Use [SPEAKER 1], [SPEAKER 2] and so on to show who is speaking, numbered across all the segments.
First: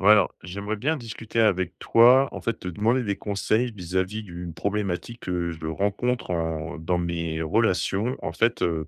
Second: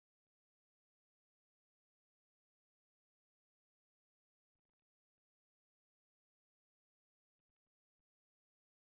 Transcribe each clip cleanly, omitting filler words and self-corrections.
[SPEAKER 1] Ouais, alors, j'aimerais bien discuter avec toi, en fait, te demander des conseils vis-à-vis d'une problématique que je rencontre dans mes relations. En fait,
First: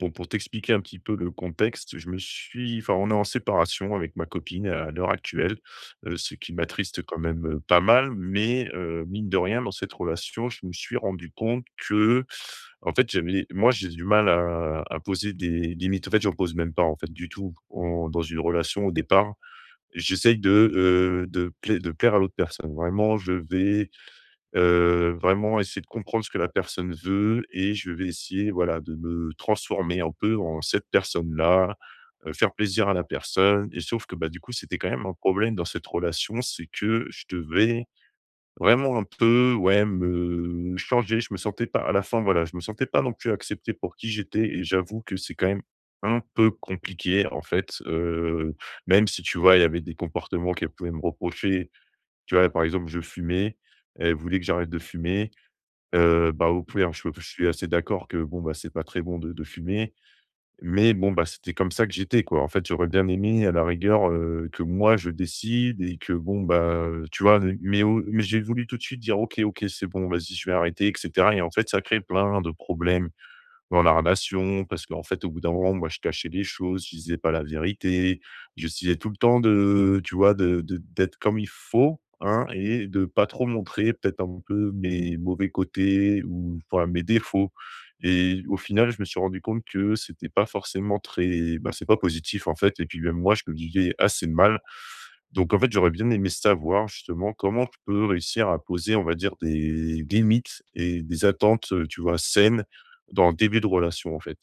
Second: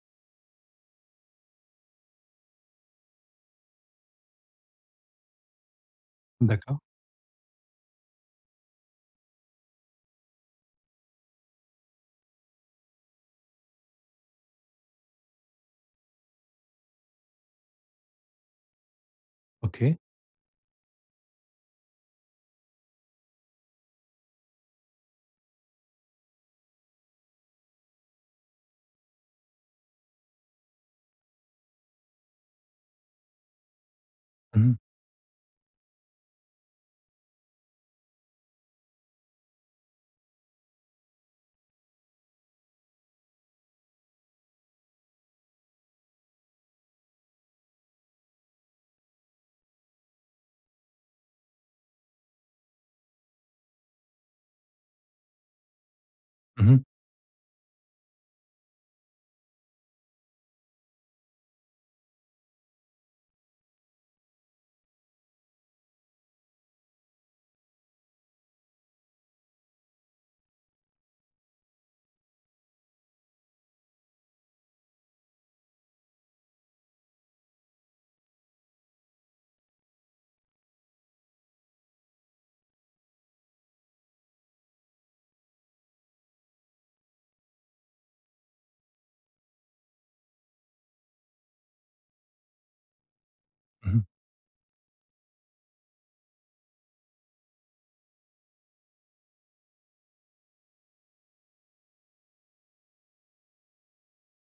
[SPEAKER 1] bon, pour t'expliquer un petit peu le contexte, je me suis, enfin, on est en séparation avec ma copine à l'heure actuelle, ce qui
[SPEAKER 2] D'accord,
[SPEAKER 1] m'attriste quand même pas mal, mais mine de rien, dans cette relation, je me suis rendu compte que, en fait, j'avais, moi, j'ai du mal à poser des limites. En fait, j'en pose même pas, en fait, du tout, dans une relation au départ.
[SPEAKER 2] OK.
[SPEAKER 1] J'essaye de plai de plaire à l'autre personne. Vraiment, je vais, vraiment essayer de comprendre ce que la personne veut et je vais essayer, voilà, de me transformer un peu en cette personne-là, faire plaisir à la personne et sauf que, bah, du coup,
[SPEAKER 2] Mmh mh.
[SPEAKER 1] c'était quand même un problème dans cette relation, c'est que je devais vraiment un peu, ouais, me changer. Je me sentais pas à la fin, voilà, je me sentais pas non plus accepté pour qui j'étais et j'avoue que c'est quand même un peu compliqué, en fait, même si, tu vois, il y avait des comportements qu'elle pouvait me reprocher. Tu vois, par exemple, je fumais, elle voulait que j'arrête de fumer, bah, au
[SPEAKER 2] Mmh
[SPEAKER 1] pire, je suis assez d'accord que, bon, bah, c'est pas très bon de fumer, mais bon, bah, c'était comme ça que j'étais, quoi. En fait, j'aurais bien aimé à la rigueur, que moi je décide et que bon, bah, tu vois? Mais j'ai voulu tout de suite dire: «OK, OK, c'est bon, vas-y, je vais arrêter» et cetera et en fait, ça crée plein de problèmes dans la relation, parce qu'en fait, au bout d'un moment, moi, je cachais les choses, je disais pas la vérité, j'essayais tout le temps de, tu vois, d'être comme il faut, hein, et de pas trop montrer peut-être un peu mes mauvais côtés ou enfin, mes défauts. Et au final, je me suis rendu compte que c'était pas forcément très, bah, c'est pas positif en fait. Et puis même moi, je le vivais
[SPEAKER 2] Mmh
[SPEAKER 1] assez mal. Donc en fait, j'aurais bien aimé savoir justement comment je peux réussir à poser, on va dire, des limites et des attentes, tu vois, saines dans le début de relation, en fait.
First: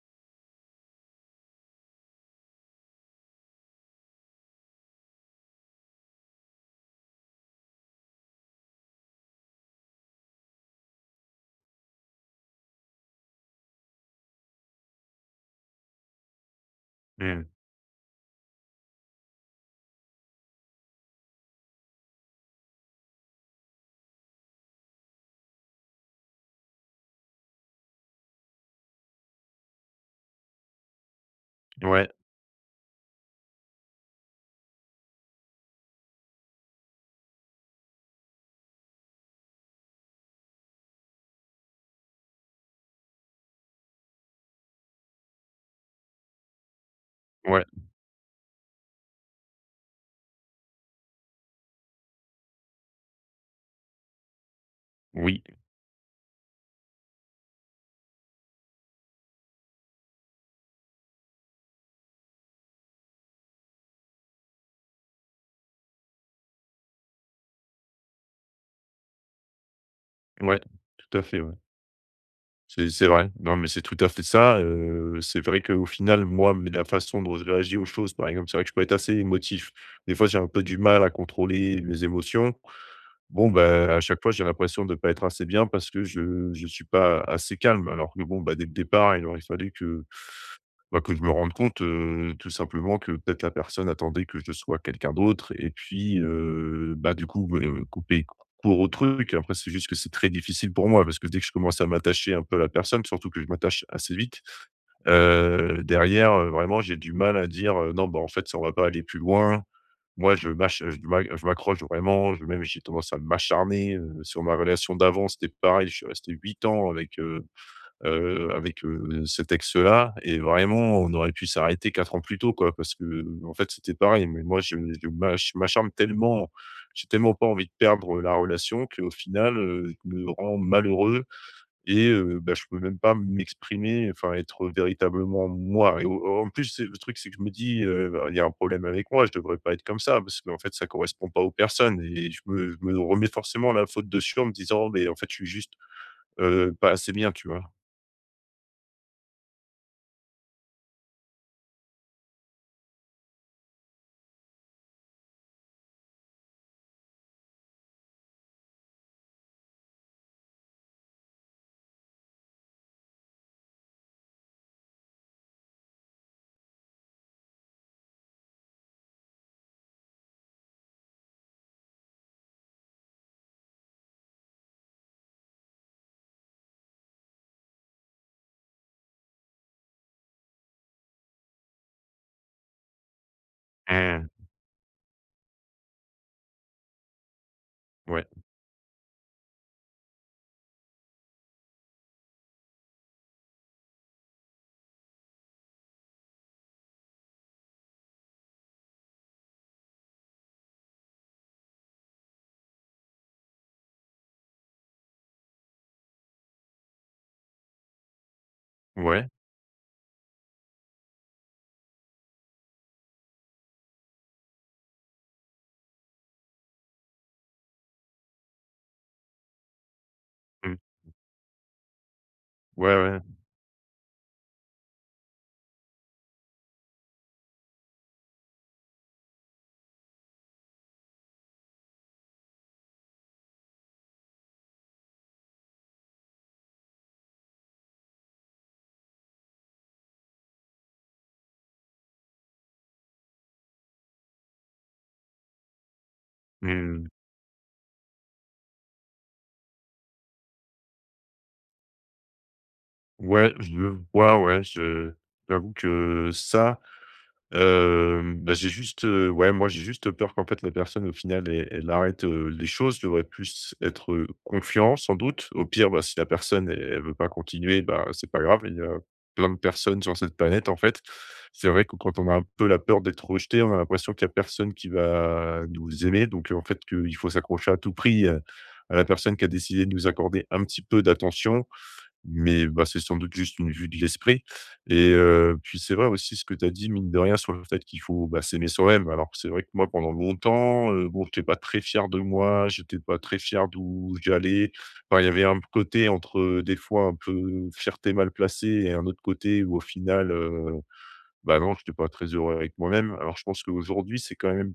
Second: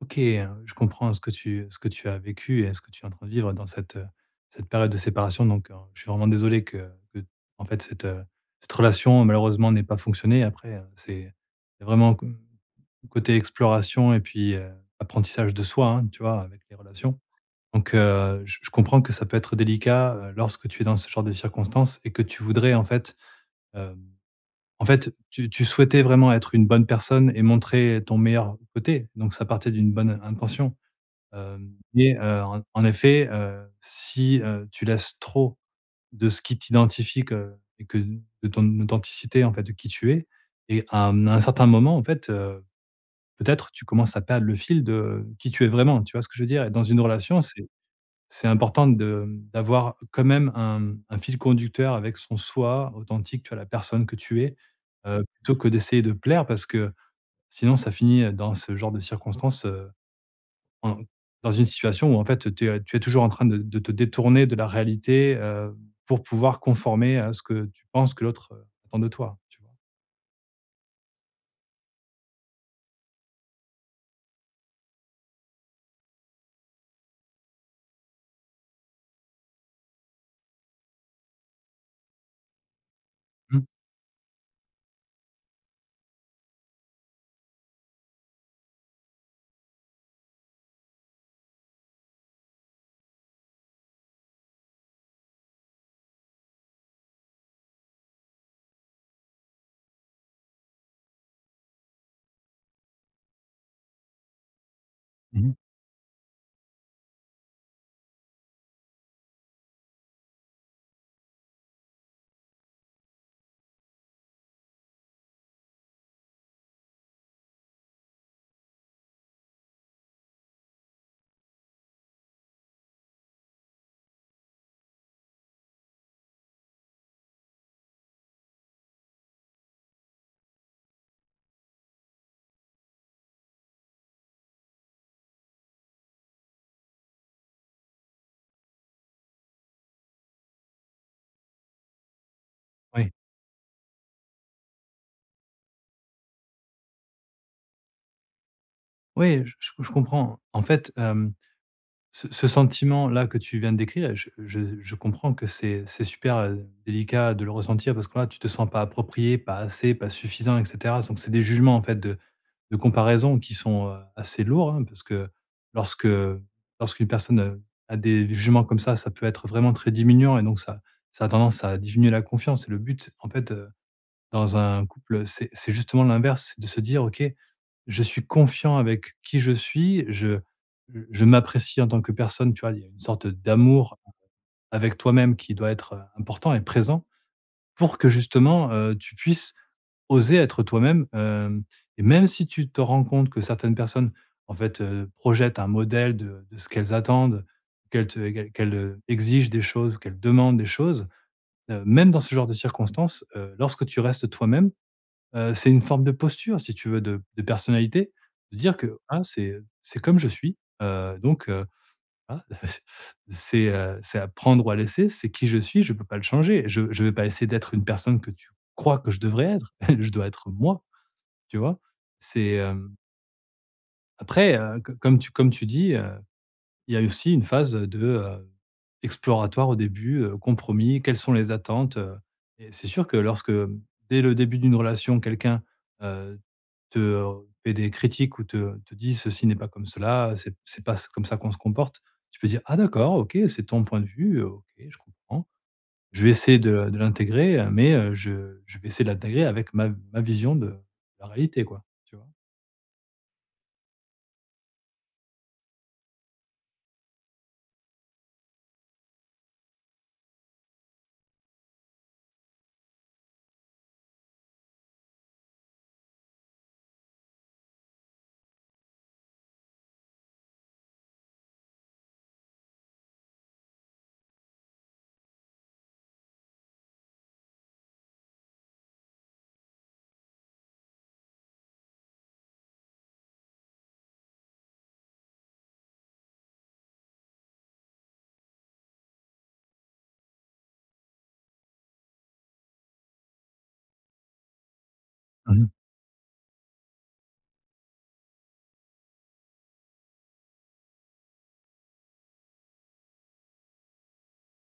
[SPEAKER 2] OK, je comprends ce que tu as vécu et ce que tu es en train de vivre dans cette période de séparation. Donc je suis vraiment désolé que en fait cette relation malheureusement n'ait pas fonctionné. Après, c'est vraiment co côté exploration et puis, apprentissage de soi, hein, tu vois, avec les relations.
[SPEAKER 1] Mmh.
[SPEAKER 2] Donc je comprends que ça peut être délicat, lorsque tu es dans ce genre de circonstances et que tu voudrais en fait, tu souhaitais vraiment être une bonne personne et montrer ton meilleur côté, donc ça partait d'une bonne intention,
[SPEAKER 1] Ouais,
[SPEAKER 2] mais, en effet, si, tu laisses trop de ce qui t'identifie que et que de ton authenticité, en fait, de qui tu es, et à un certain moment, en fait, peut-être tu commences à perdre le fil de qui tu es vraiment. Tu vois ce que je veux dire? Et dans une relation,
[SPEAKER 1] ouais,
[SPEAKER 2] c'est important de d'avoir quand même un fil conducteur avec son soi authentique, tu vois? La personne que tu es,
[SPEAKER 1] oui,
[SPEAKER 2] plutôt que d'essayer de plaire, parce que sinon ça finit, dans ce genre de circonstances, en dans une situation où en fait tu es toujours en train de te détourner de la réalité, pour pouvoir conformer à ce que tu penses que l'autre, attend de toi, tu vois?
[SPEAKER 1] ouais, tout à fait, ouais. C'est vrai. Non, mais c'est tout à fait ça, c'est vrai qu'au final, moi, mais la façon dont je réagis aux choses, par exemple, c'est vrai que je peux être assez émotif. Des fois, j'ai un peu du mal à contrôler mes émotions. Bon,
[SPEAKER 2] Mmh.
[SPEAKER 1] bah, à chaque fois, j'ai l'impression de ne pas être assez bien parce que je suis pas assez calme alors que bon, bah, dès le départ, il aurait fallu que bah, que je me rende compte, tout simplement que peut-être la personne attendait que je sois quelqu'un d'autre et puis, bah, du coup, couper court au truc. Après, c'est juste que c'est très difficile pour moi parce que dès que je commence à m'attacher un peu à la personne, surtout que je m'attache assez vite,
[SPEAKER 2] Mmh.
[SPEAKER 1] derrière, vraiment j'ai du mal à dire, «Non, bah, en fait, ça on va pas aller plus loin». Moi, je m'accroche vraiment, je même j'ai tendance à m'acharner, sur ma relation d'avant, c'était pareil, je suis resté 8 ans avec, avec, ce texte-là et vraiment on aurait pu s'arrêter 4 ans plus tôt, quoi. Parce que en fait, c'était pareil, mais moi je m'acharne tellement, j'ai tellement pas envie de perdre, la relation qu'au final, je me rend malheureux et bah, je peux même pas m'exprimer, enfin être véritablement moi et au en plus, c'est le truc, c'est que je me dis, «Bah, il y a un problème avec moi, je devrais pas être comme ça» parce qu'en fait ça correspond pas aux personnes et je me
[SPEAKER 2] Oui.
[SPEAKER 1] remets forcément la faute dessus en me disant: «Mais en fait, je suis juste, pas assez bien», tu vois?
[SPEAKER 2] Oui, je comprends. En fait, euh, ce sentiment-là que tu viens de décrire, je comprends que c'est super, délicat de le ressentir, parce que là, tu te sens pas approprié, pas assez, pas suffisant, et cetera. Donc c'est des jugements en fait de comparaison qui sont, assez lourds, hein, parce que lorsque lorsqu'une personne, a des jugements comme ça peut être vraiment très diminuant, et donc ça a tendance à diminuer la confiance. Et le but en fait, dans un couple, c'est justement l'inverse, c'est de se dire: «OK, je suis confiant avec qui je suis, je m'apprécie en tant que personne», tu vois? Il y a une sorte d'amour avec toi-même qui doit être, important et présent, pour que
[SPEAKER 1] Ouais,
[SPEAKER 2] justement, tu puisses oser être toi-même, hem et même si tu te rends compte que certaines personnes, en fait, projettent un modèle de ce qu'elles attendent, qu'elles te qu'elles qu'elles, exigent des choses ou qu'elles demandent des choses, même dans ce genre de circonstances, lorsque tu restes toi-même. C'est une forme de posture, si tu veux, de personnalité, de dire que, voilà,
[SPEAKER 1] ouais,
[SPEAKER 2] c'est comme je suis, donc voilà, c'est à prendre ou à laisser, c'est qui je suis, je peux pas le changer. Je vais pas essayer d'être une personne que tu crois que je devrais être, je dois être
[SPEAKER 1] mmh,
[SPEAKER 2] moi, tu vois? C'est,
[SPEAKER 1] ouais, ouais,
[SPEAKER 2] après, co comme tu dis, il y a aussi une phase de, exploratoire au début, compromis, quelles sont les attentes, et c'est sûr que lorsque, dès le début d'une relation, quelqu'un, heu, te fait des critiques ou te dit: «Ceci n'est pas comme cela, c'est pas comme ça qu'on se comporte», tu peux dire: «Ah d'accord, OK, c'est ton point de vue, OK, je comprends. Je vais essayer de
[SPEAKER 1] mmh,
[SPEAKER 2] l'intégrer, mais je vais essayer de l'intégrer avec ma vision de la réalité», quoi, tu vois?
[SPEAKER 1] ouais, je vois, ouais, je j'avoue que ça hem, bah, j'ai juste, ouais, moi, j'ai juste peur qu'en fait, la personne, au final, elle arrête, les choses. Je devrais plus être, confiant, sans doute. Au pire, bah, si la personne, elle veut pas continuer, bah, c'est pas grave. Il y a plein de personnes sur cette planète, en fait. C'est vrai que quand on a un peu la peur d'être rejeté, on a l'impression qu'il y a personne qui va nous aimer. Donc, en fait, qu'il faut s'accrocher à tout prix, à la personne qui a décidé de nous accorder un petit peu d'attention. Mais, bah, c'est sans doute juste une vue de l'esprit et puis c'est vrai aussi ce que tu as dit mine de rien sur le fait qu'il faut, bah, s'aimer soi-même. Alors c'est vrai que moi pendant longtemps, bon j'étais pas très fier de moi, j'étais pas très fier d'où j'allais. Enfin il y avait un
[SPEAKER 2] Mmh.
[SPEAKER 1] côté entre, des fois un peu fierté mal placée et un autre côté où au final, bah, non j'étais pas très heureux avec moi-même. Alors je pense qu'aujourd'hui c'est quand même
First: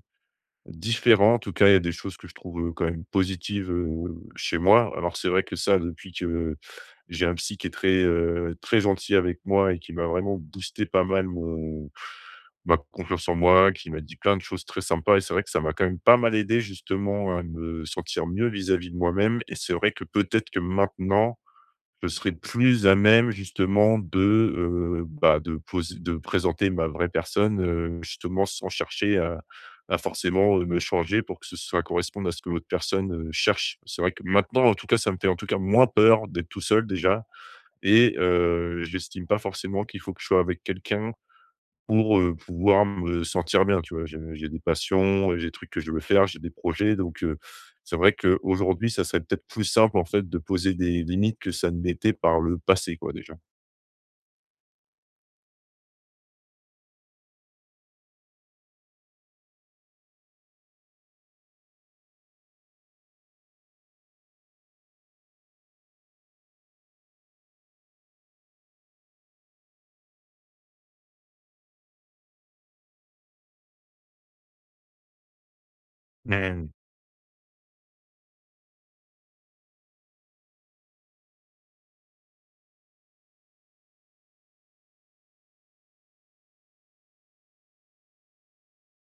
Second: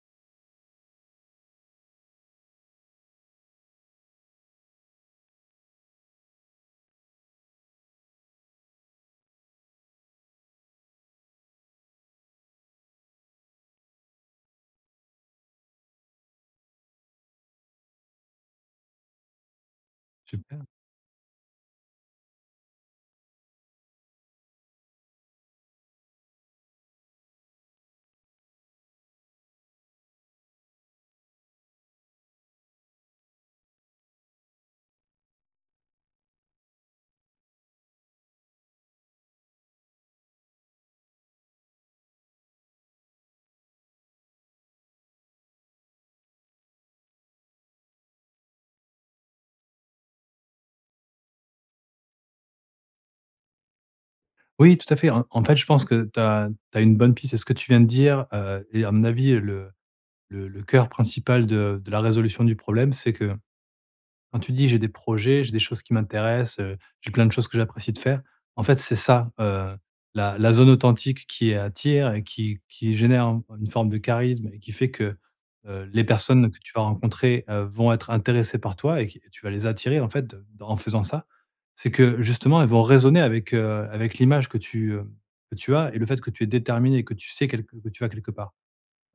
[SPEAKER 1] différent, en tout cas, il y a des choses que je trouve, quand même positives, chez moi. Alors c'est vrai que ça, depuis que j'ai un psy qui est très, très gentil avec moi et qui m'a vraiment boosté pas mal mon ma confiance en moi, qui m'a dit plein de choses très sympas et c'est vrai que ça m'a quand même pas mal aidé justement à me sentir mieux vis-à-vis de moi-même et c'est vrai que peut-être que
[SPEAKER 2] Super.
[SPEAKER 1] maintenant je serais plus à même justement de, bah, de présenter ma vraie personne, justement sans chercher à forcément, me changer pour que ce soit corresponde à ce que l'autre personne, cherche. C'est vrai que maintenant, en tout cas, ça me fait en tout cas moins peur d'être tout seul déjà et j'estime pas forcément qu'il faut que je sois avec quelqu'un pour, pouvoir me sentir bien, tu vois? J'ai des passions, j'ai des trucs que je veux faire, j'ai des projets donc c'est vrai qu'aujourd'hui, ça serait peut-être plus simple, en fait, de poser des limites que ça ne l'était par le passé, quoi, déjà.
[SPEAKER 2] Oui, tout à fait. En fait, je pense que tu as une bonne piste. C'est ce que tu viens de dire, et à mon avis, le le cœur principal de la résolution du problème, c'est que quand tu dis: «J'ai des projets, j'ai des choses qui m'intéressent, j'ai plein de choses que j'apprécie de faire», en fait, c'est ça, la zone authentique qui attire et qui génère un une forme de charisme, et qui fait que, les personnes que
[SPEAKER 1] Mmh,
[SPEAKER 2] tu vas rencontrer, vont être intéressées par toi, et qui et tu vas les attirer, en fait, dans en faisant ça. C'est que, justement, elles vont résonner avec, avec l'image que tu as, et le fait que tu es déterminé et que tu sais que tu vas quelque part.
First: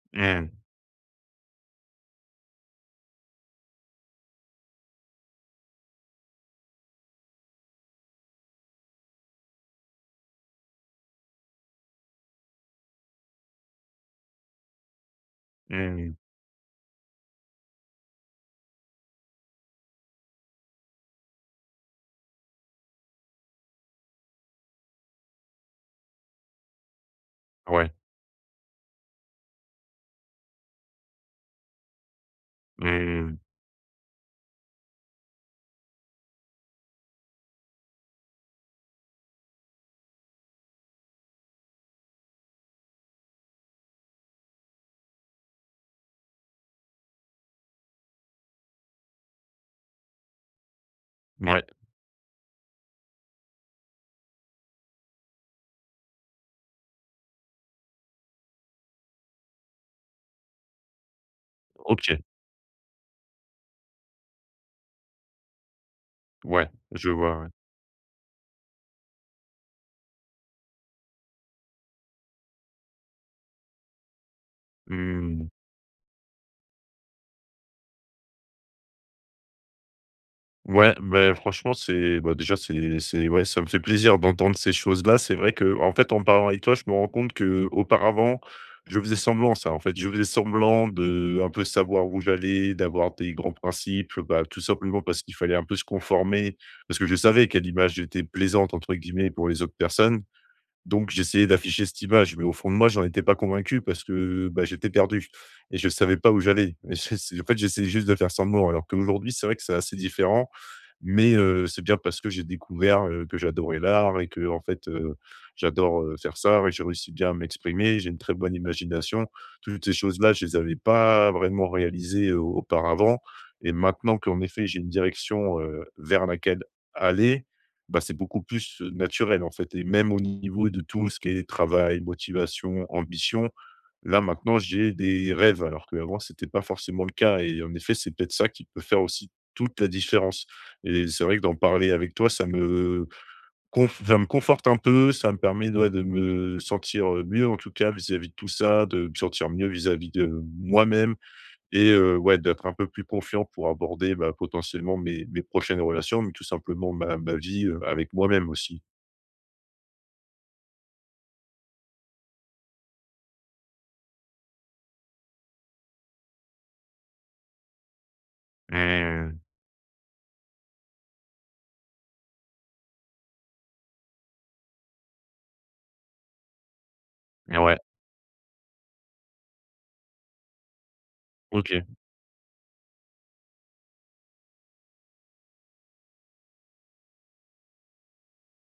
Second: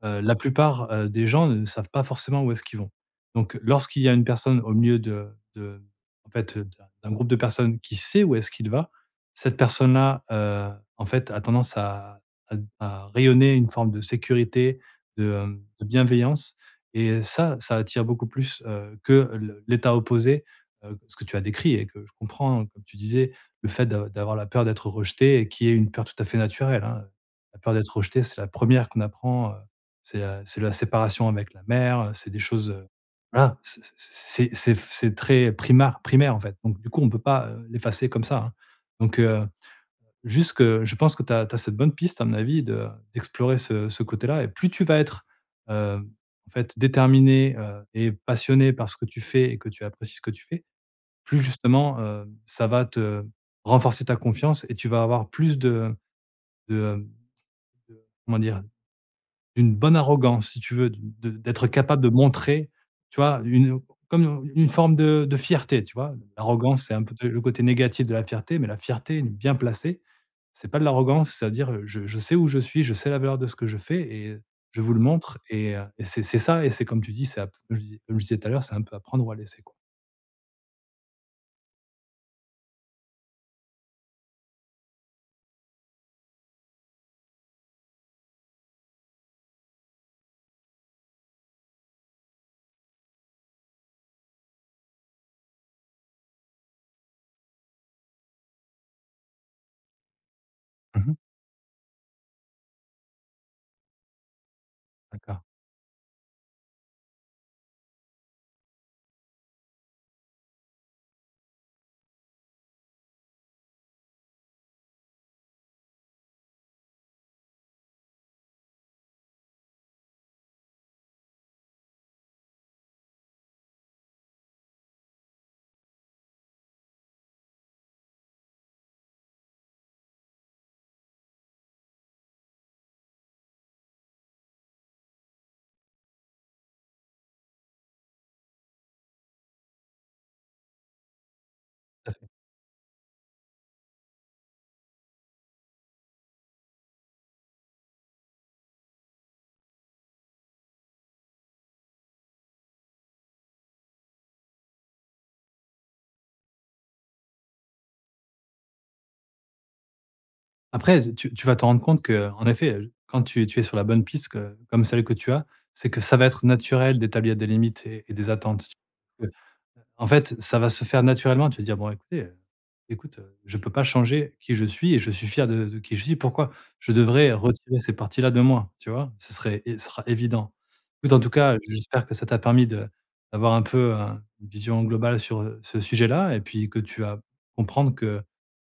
[SPEAKER 2] La
[SPEAKER 1] mmh,
[SPEAKER 2] plupart, des gens ne savent pas forcément où est-ce qu'ils vont. Donc lorsqu'il y a une personne au milieu de en fait, d'un groupe de personnes qui sait où est-ce qu'il va, cette personne-là, en fait, a tendance à à rayonner une forme de sécurité, de, de
[SPEAKER 1] mmh,
[SPEAKER 2] bienveillance, et ça attire beaucoup plus, que le l'état opposé, ce que tu as décrit et que je comprends, comme tu disais, le fait d'avoir la peur d'être rejeté, et qui est une peur tout à fait naturelle, hein. La peur d'être
[SPEAKER 1] ouais,
[SPEAKER 2] rejeté, c'est la première qu'on apprend, c'est la séparation avec la mère, c'est des choses,
[SPEAKER 1] mmh,
[SPEAKER 2] voilà, c'est très primaire, primaire, en fait. Donc du coup, on ne peut pas, l'effacer comme ça, hein. Donc juste que je pense que tu as cette bonne piste, à mon avis, de d'explorer ce côté-là, et plus tu vas être, heu, en fait, déterminé, et passionné par ce que tu fais et que tu apprécies ce que tu fais, plus
[SPEAKER 1] ouais,
[SPEAKER 2] justement, ça va te renforcer ta confiance, et tu vas avoir plus de de, comment dire? D'une bonne arrogance, si tu veux, de d'être capable de
[SPEAKER 1] OK,
[SPEAKER 2] montrer, tu vois, une comme une forme de fierté, tu vois?
[SPEAKER 1] ouais,
[SPEAKER 2] L'arrogance, c'est un
[SPEAKER 1] je
[SPEAKER 2] peu
[SPEAKER 1] vois,
[SPEAKER 2] le
[SPEAKER 1] ouais.
[SPEAKER 2] côté négatif de la fierté, mais la fierté, bien placée, c'est pas de l'arrogance, c'est-à-dire, je sais où je suis, je sais la valeur de ce que je fais, et je vous le montre.
[SPEAKER 1] Mmh.
[SPEAKER 2] Et c'est ça, et c'est comme tu dis, c'est app comme je disais tout à l'heure, c'est un peu à prendre ou à laisser, quoi.
[SPEAKER 1] Ouais, ben franchement, c'est bah, déjà, c'est ouais, ça me fait plaisir d'entendre ces choses-là. C'est vrai que, en fait, en parlant avec toi, je me rends compte que, auparavant, je faisais semblant ça, en fait. Je faisais semblant de un peu savoir où j'allais, d'avoir des grands principes, bah, tout simplement parce qu'il fallait un peu se conformer, parce que je savais quelle image était «plaisante» entre guillemets pour les autres personnes. Donc
[SPEAKER 2] Mmh.
[SPEAKER 1] j'essayais d'afficher cette image, mais au fond de moi, j'en étais pas convaincu parce que, bah, j'étais perdu
[SPEAKER 2] D'accord.
[SPEAKER 1] et je savais pas où j'allais. Et c'est en fait, j'essayais juste de faire semblant alors qu'aujourd'hui, c'est vrai que c'est assez différent mais c'est bien parce que j'ai découvert, que j'adorais l'art et que en fait, j'adore, faire ça et j'ai réussi bien à m'exprimer. J'ai une très bonne imagination. Toutes ces choses-là, je les avais pas vraiment réalisées, auparavant et maintenant qu'en effet, j'ai une direction, vers laquelle aller, bah, c'est beaucoup plus, naturel, en fait et même au niveau de tout ce qui est travail, motivation, ambition, là, maintenant, j'ai des rêves alors qu'avant, c'était pas forcément le cas et en effet, c'est peut-être ça qui peut faire aussi toute la différence. Et c'est vrai que d'en parler avec toi, ça me conf ça me conforte un peu, ça me permet, ouais, de me sentir, mieux en tout cas vis-à-vis de tout ça, de me sentir mieux vis-à-vis de moi-même et ouais, d'être un peu plus confiant pour aborder, bah, potentiellement mes prochaines relations, mais tout simplement ma vie, avec moi-même aussi.
[SPEAKER 2] Après, tu vas te rendre compte que, en effet, quand tu es sur la bonne piste que comme celle que tu as, c'est que ça va être naturel d'établir des limites et des attentes.
[SPEAKER 1] Mmh.
[SPEAKER 2] En fait, ça va se faire naturellement. Tu vas dire: «Bon, écoutez, écoute, je peux pas changer qui je suis, et je suis fier de qui je suis. Pourquoi je devrais
[SPEAKER 1] Ouais,
[SPEAKER 2] retirer ces parties-là de moi?» tu vois? Ce serait, et ce sera évident. Écoute, en tout cas,
[SPEAKER 1] OK.
[SPEAKER 2] j'espère que ça t'a permis de d'avoir un peu, une vision globale sur, ce sujet-là, et puis que tu vas comprendre que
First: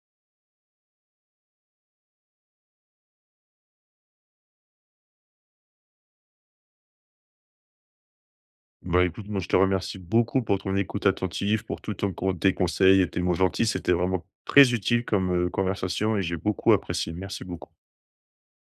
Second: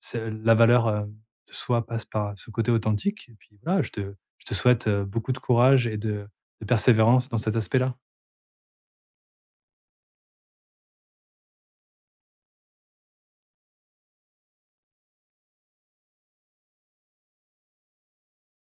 [SPEAKER 2] c'est la valeur, de soi passe par ce côté authentique. Et puis voilà, je te souhaite, beaucoup de courage et de persévérance dans cet aspect-là.
[SPEAKER 1] Bah, écoute, moi, je te remercie beaucoup pour ton écoute attentive, pour tout ton con tes conseils et tes mots gentils. C'était vraiment très utile comme, conversation et j'ai beaucoup apprécié. Merci beaucoup.